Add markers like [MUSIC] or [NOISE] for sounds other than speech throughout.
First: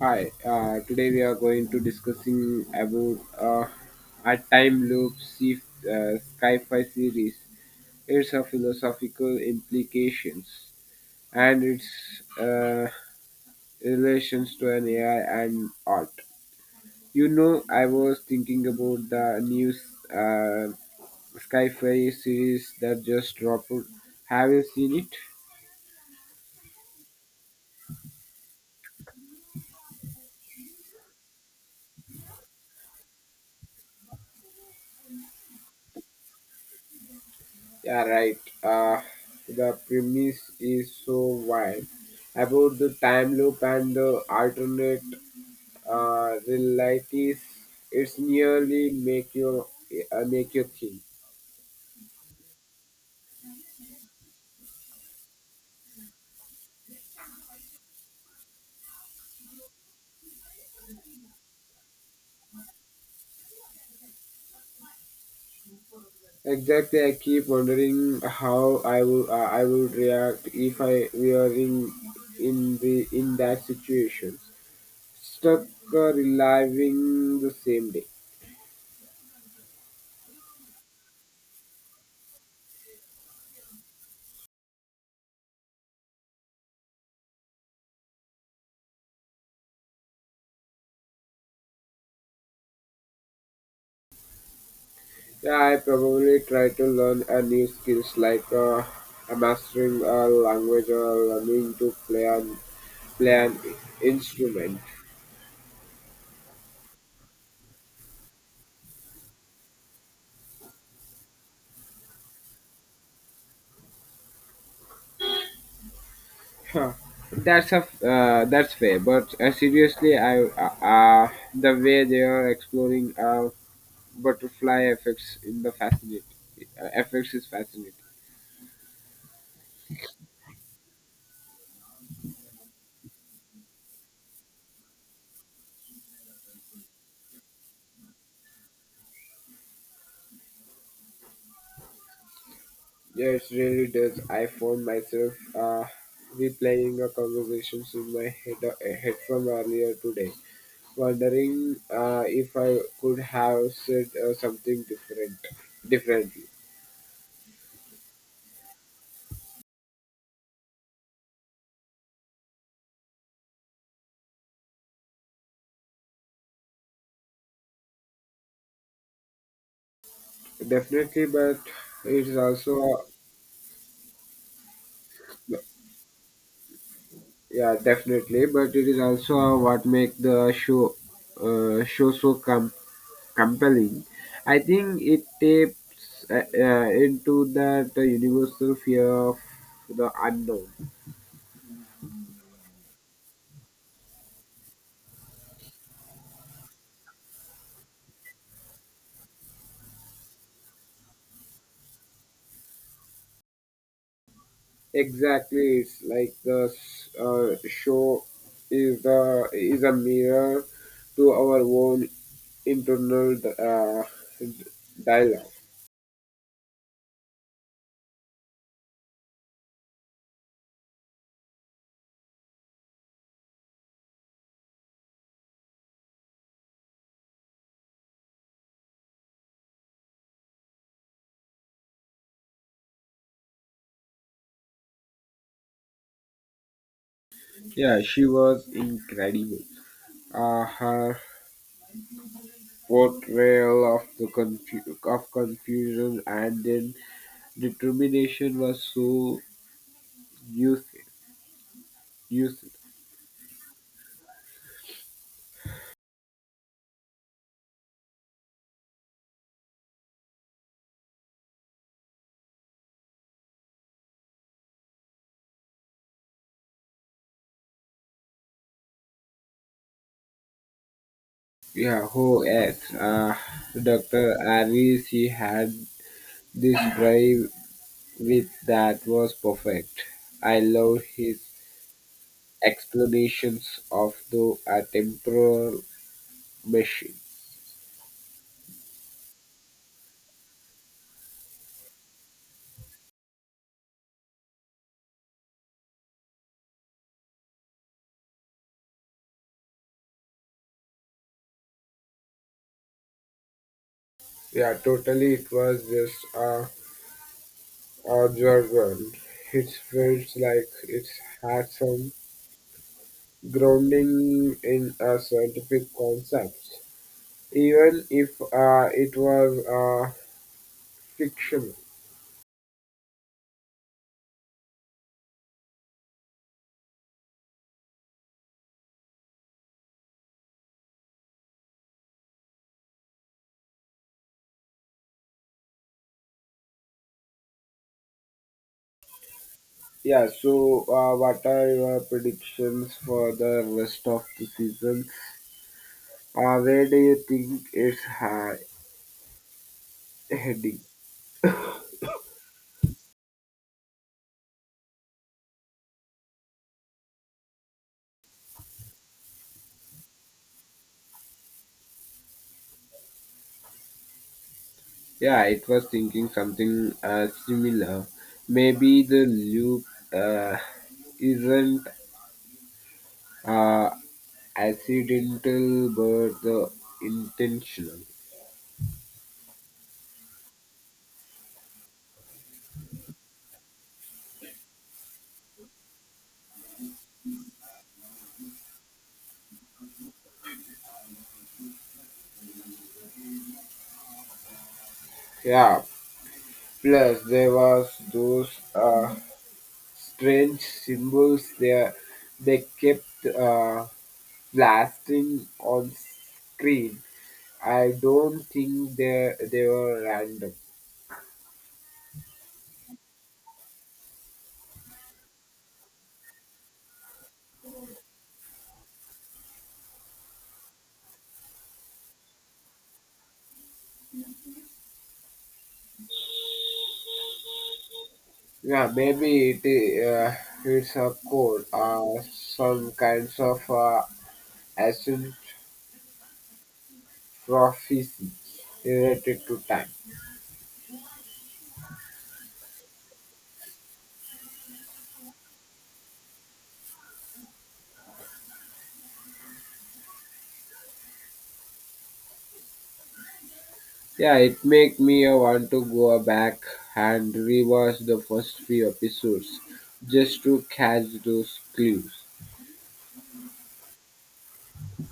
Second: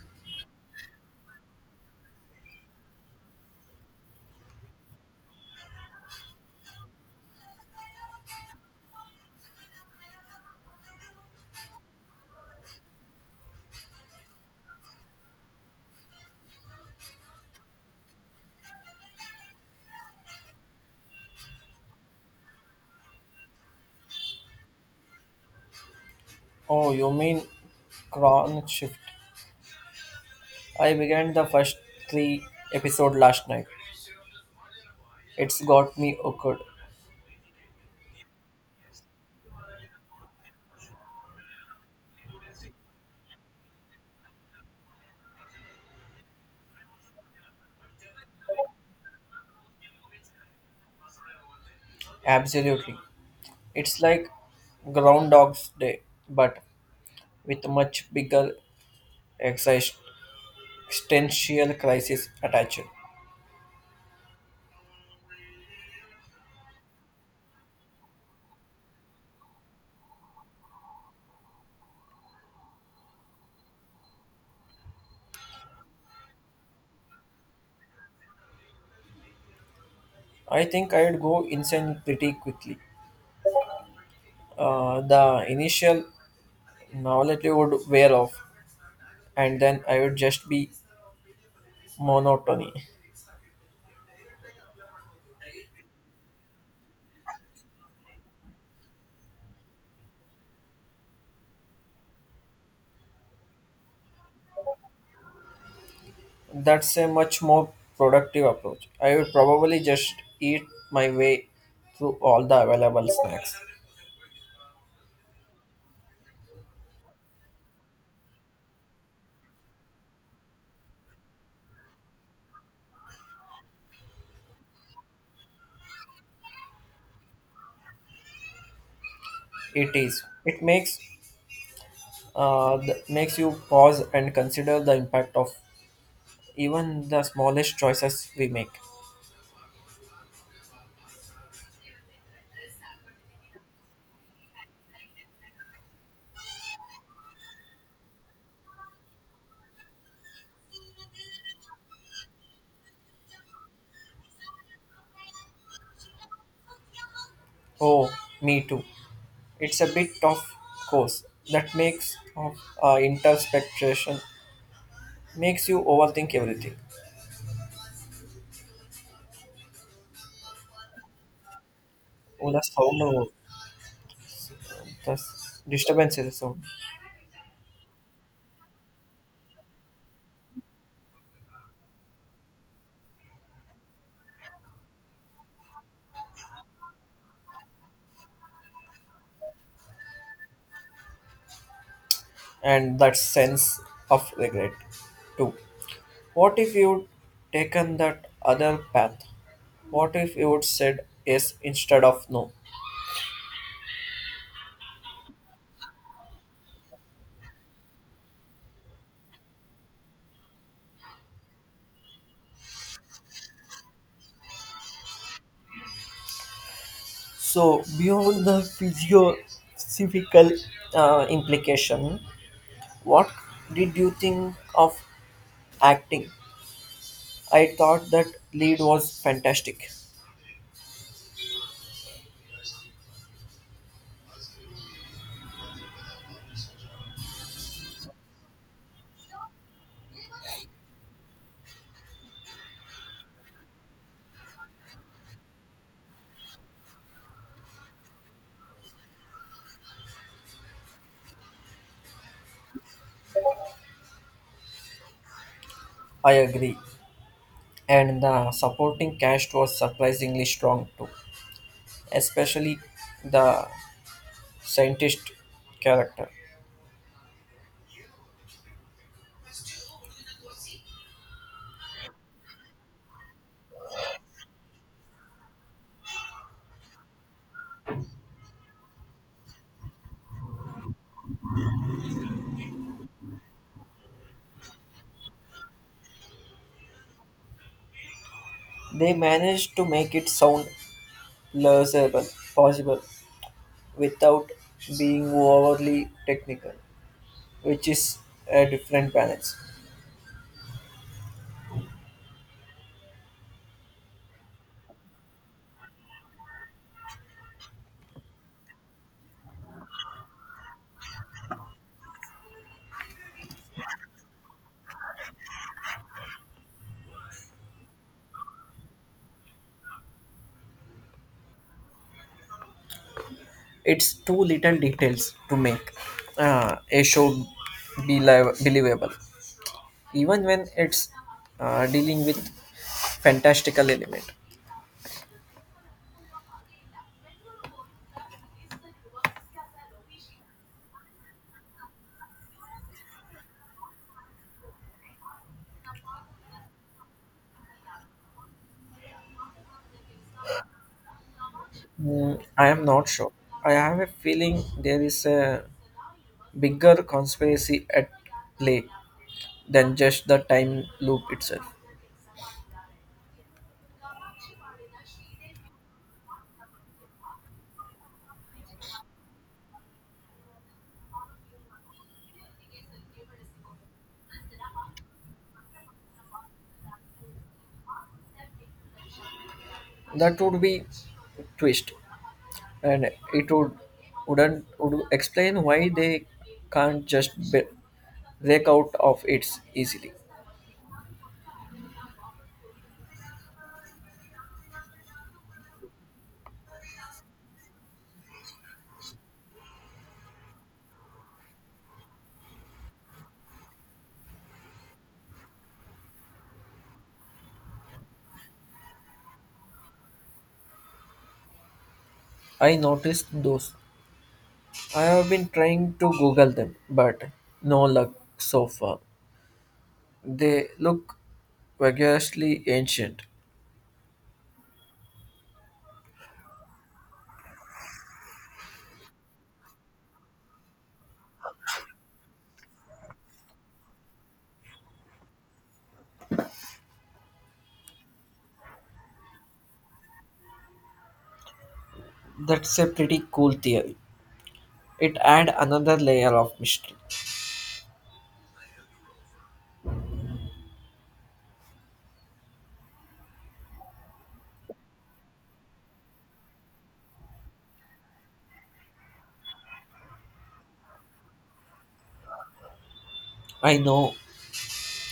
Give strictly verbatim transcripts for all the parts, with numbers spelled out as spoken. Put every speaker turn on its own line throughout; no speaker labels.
Hi, uh, today we are going to discussing about uh, a time loop sci- uh, sci-fi series. Its a philosophical implications and its uh, relations to an A I and art. You know, I was thinking about the new uh, sci-fi series that just dropped. Have you seen it?
Oh, you mean Crown Shift? I began the first three episode last night. It's got me hooked.
Yeah, right. Uh, the premise is so wild about the time loop and the alternate uh, realities. It's nearly make you uh, make you think.
Absolutely. It's like Groundhog's Day, but with much bigger exis- existential crisis attached.
Exactly, I keep wondering how I would uh, I would react if I were in in the in that situation, stuck uh, reliving the same day.
I think I'd go insane pretty quickly. Uh, the initial novelty would wear off, and then I would just be monotony.
Yeah, I probably try to learn a new skills like uh, mastering a language or learning to play an play an instrument.
That's a much more productive approach. I would probably just eat my way through all the available snacks.
Huh. That's a f- uh, that's fair, but uh, seriously, I uh, uh, the way they are exploring uh, butterfly effects in the fascinating uh, effects is fascinating.
It is. It makes uh th- makes you pause and consider the impact of even the smallest choices we make.
Yeah, it really does. I found myself uh, replaying a conversations in my head, uh, head from earlier today, wondering uh, if I could have said uh, something different, differently.
Oh, me too. It's a bit of course that makes of uh, introspection makes you overthink everything.
Definitely, but it is
Oh, that's how
also
no, that's disturbances
yeah, definitely, but it is also what make the show uh, show so com- compelling. I think it taps uh, uh, into that uh, universal fear of the unknown.
and that sense of regret too. What if you'd taken that other path? What if you'd said yes instead of no?
Exactly, it's like the s- uh, show is the is a mirror to our own internal uh, dialogue.
So, beyond the physiophysical uh, implication, what did you think of acting? I thought that lead was fantastic.
Yeah, she was incredible. Uh, her portrayal of the confu- of confusion and then determination was so useful. useful.
I agree. And the supporting cast was surprisingly strong too, especially the scientist character.
Yeah, who else? Uh, Doctor Ari, she had this drive with that was perfect. I love his explanations of the uh, temporal machine.
They managed to make it sound legible possible without being overly technical, which is a different balance.
Yeah, totally. It was just a absurd one. It felt like it had some grounding in a scientific concept, even if uh, it was uh, fictional.
It's too little details to make uh, a show belie- believable, even when it's uh, dealing with fantastical element.
Yeah. So, uh, what are your predictions for the rest of the season? Uh, where do you think it's ha- heading?
Mm, I am not sure. I have a feeling there is a bigger conspiracy at play than just the time loop itself.
Yeah, it was thinking something uh, similar. Maybe the loop uh, isn't uh, accidental but the intentional.
That would be twist, and it would wouldn't would explain why they can't just be- break out of it easily.
Yeah. Plus there was those uh, strange symbols there they kept uh, blasting on screen. I don't think they they were random.
I noticed those. I have been trying to Google them, but no luck so far. They look vigorously ancient.
Yeah, maybe it i- uh, it's a code, uh, some kinds of uh, ancient prophecy related to time.
That's a pretty cool theory. It adds another layer of mystery.
Yeah, it make me uh, want to go back and rewatch the first few episodes just to catch those clues.
I know,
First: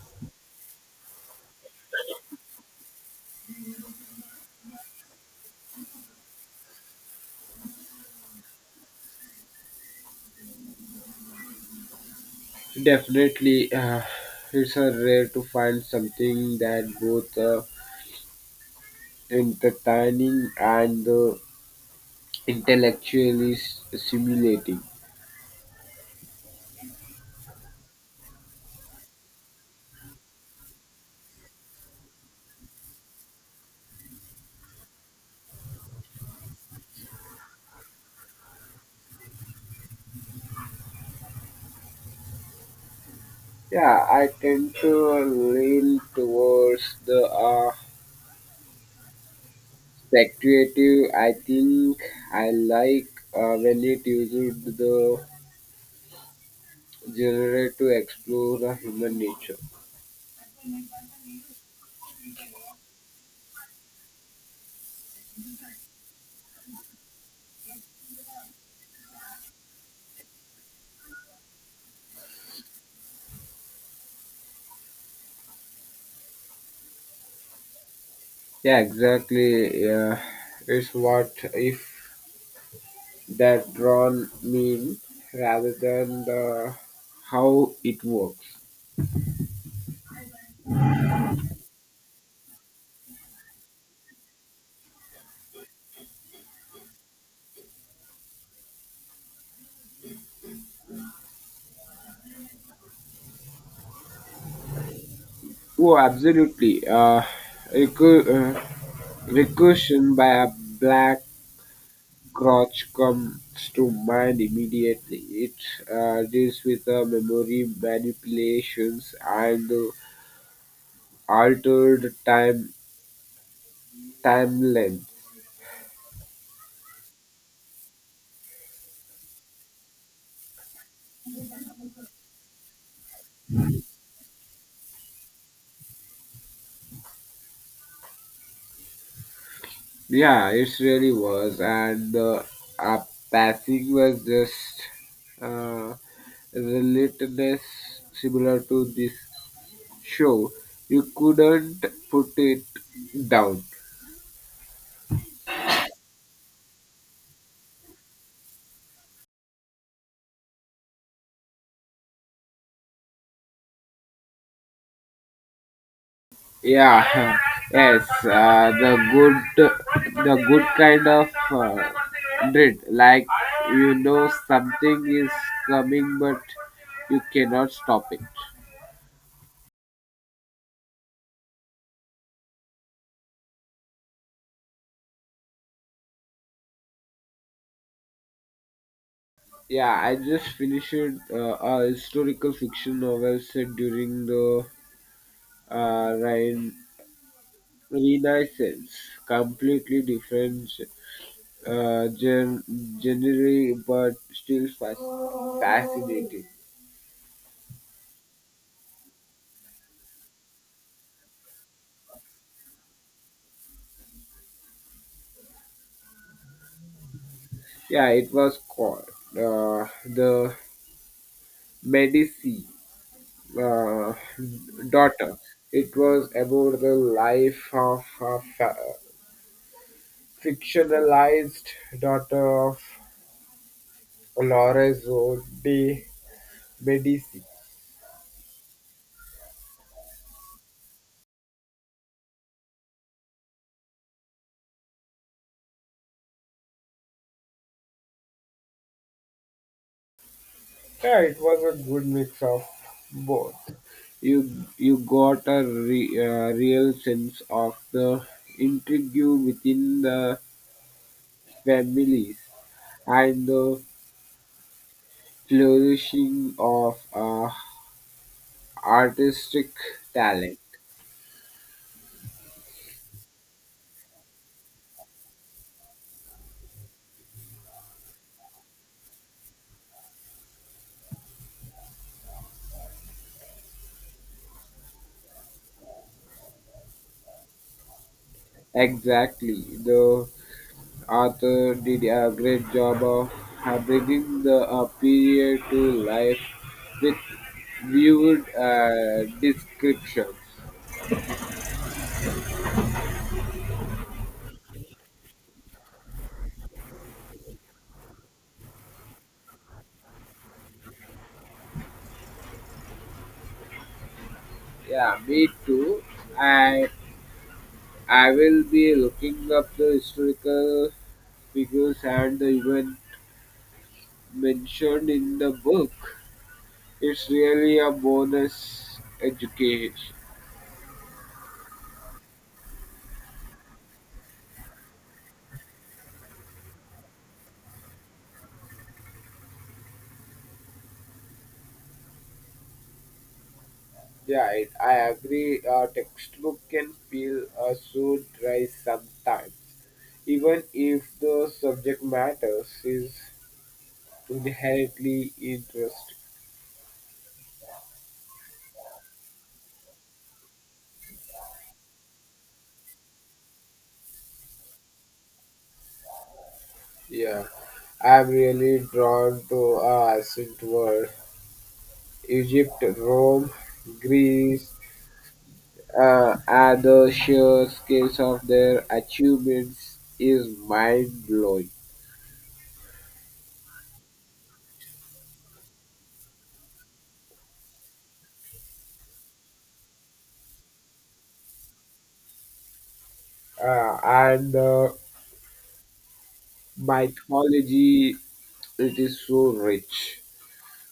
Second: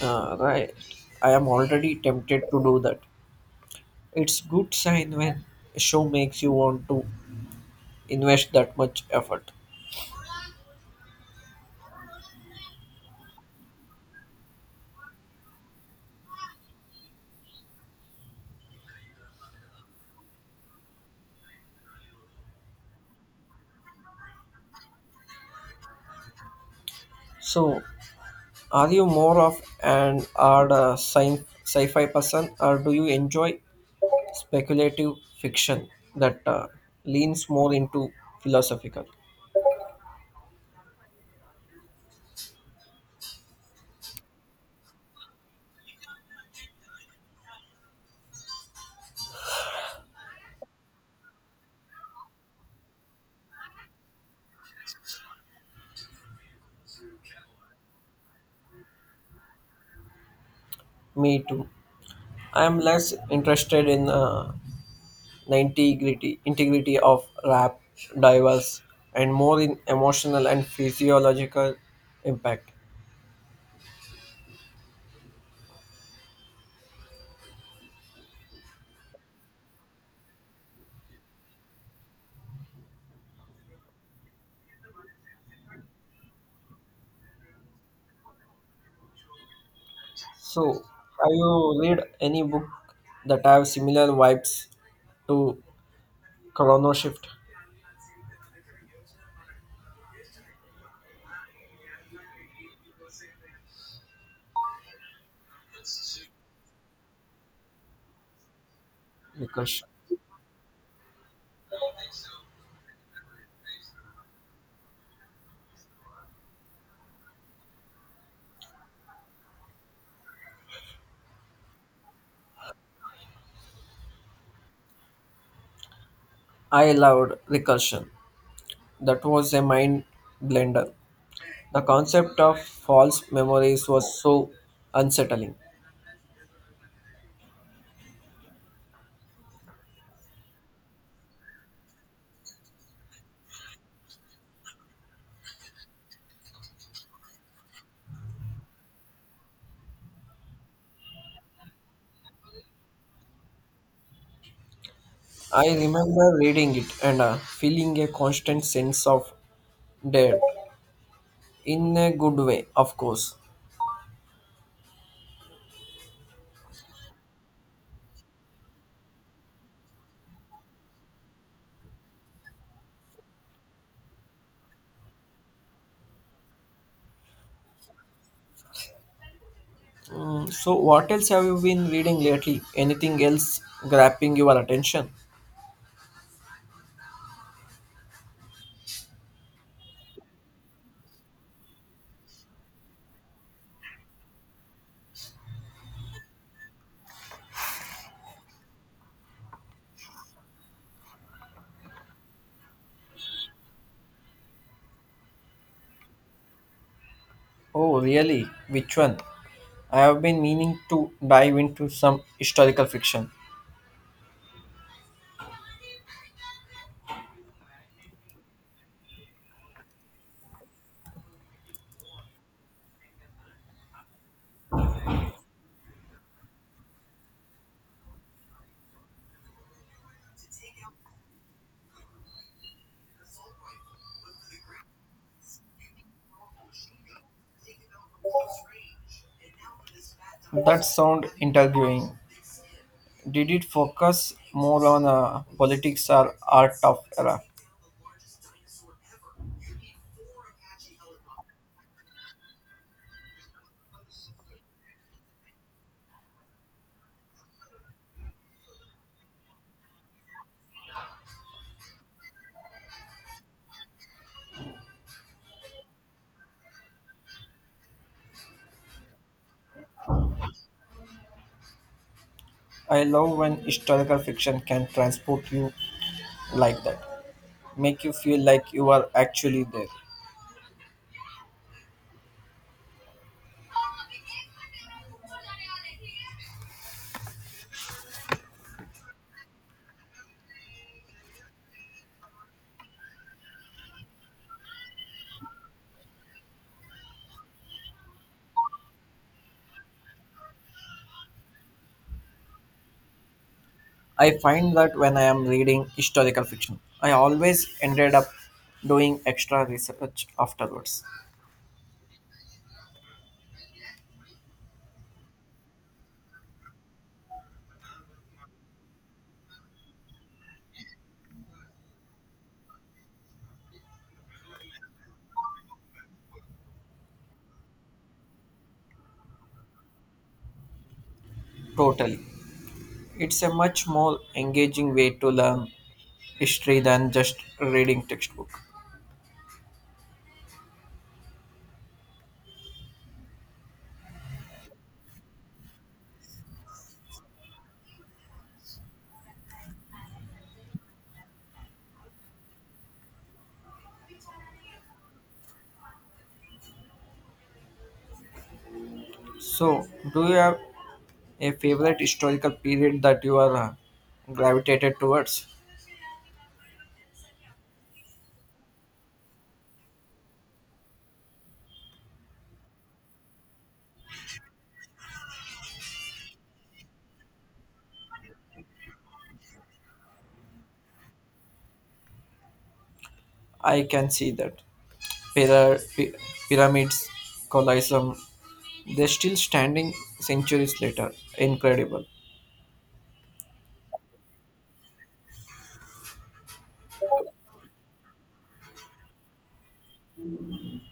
uh, right? I am already tempted to do that. It's good sign when a show makes you want to invest that much effort.
Definitely, uh, it's uh, rare to find something that both uh, entertaining and uh, intellectually s- stimulating.
So, are you more of an art uh, sci- sci-fi person, or do you enjoy speculative fiction that uh, leans more into philosophical?
Yeah, I tend to lean towards the uh, speculative. I think I like uh, when it uses the genre to explore the human nature.
Me too. I am less interested in uh, the integrity integrity of rap divers and more in emotional and physiological impact.
Yeah, exactly. Yeah. It's what if that drawn mean rather than the how it works.
So, have you read any book that have similar vibes to chrono shift?
Oh, absolutely. Uh, recu- uh,
Recursion.
Recursion by a black crotch comes to mind immediately. It uh, deals with uh, memory manipulations and uh, altered time timeline.
I loved recursion. That was a mind blender. The concept of false memories was so unsettling.
Yeah, it really was, and the uh, passing was just uh, relentless, similar to this show. You couldn't put it down.
I remember reading it and uh, feeling a constant sense of dread. In a good way, of course.
Yeah, [LAUGHS] yes, uh, the good, the good kind of uh, dread, like you know something is coming, but you cannot stop it.
Mm, so, what else have you been reading lately? Anything else grabbing your attention?
Yeah, I just finished uh, a historical fiction novel set during the uh, Rein- Renaissance. Completely different uh, gen- genre, but still fasc- fascinating.
Oh, really? Which one? I have been meaning to dive into some historical fiction.
Yeah, it was called uh, The Medici uh, Daughter. It was about the life of a fa- fictionalized daughter of Lorenzo di B D C.
That sound intriguing. Did it focus more on uh, politics or art of era?
Yeah, it was a good mix of both. You you got a re- uh, real sense of the intrigue within the families and the flourishing of uh, artistic talent.
I love when historical fiction can transport you like that, make you feel like you are actually there.
Exactly, the author did a great job of uh, bringing the uh, period to life with viewed uh, descriptions.
I find that when I am reading historical fiction, I always ended up doing extra research afterwards.
Yeah, me too. And I will be looking up the historical figures and the event mentioned in the book. It's really a bonus education.
Totally. It's a much more engaging way to learn history than just reading textbook.
Yeah, it, I agree. A textbook can feel uh, so dry sometimes, even if the subject matters is inherently interesting.
So, do you have a favorite historical period that you are uh, gravitated towards?
Yeah, I'm really drawn to a ancient world: Egypt, Rome, Greece, uh, and the sheer scales of their achievements is mind blowing.
I can see that. Pyra- py- Pyramids, Colosseum, they're still standing centuries later. Incredible.
Uh, and uh, mythology, it is so rich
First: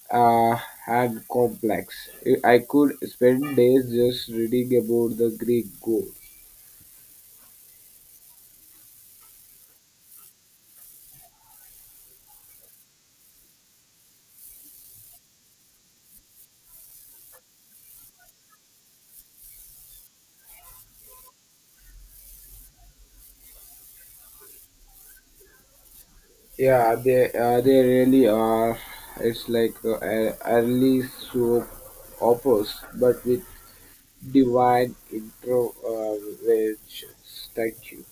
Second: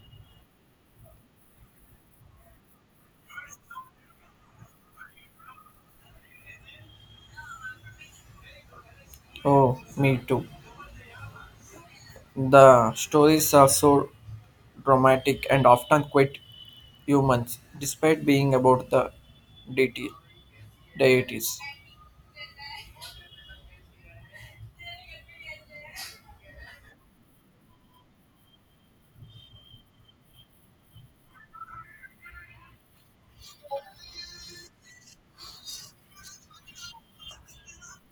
uh, and complex. I I could spend days just reading about the Greek gods.
Oh, me too. The stories are so dramatic and often quite humans, despite being about the deity, deities.
Yeah, they uh, they really are. It's like uh, a- early soap operas, but with divine intervention. Thank you.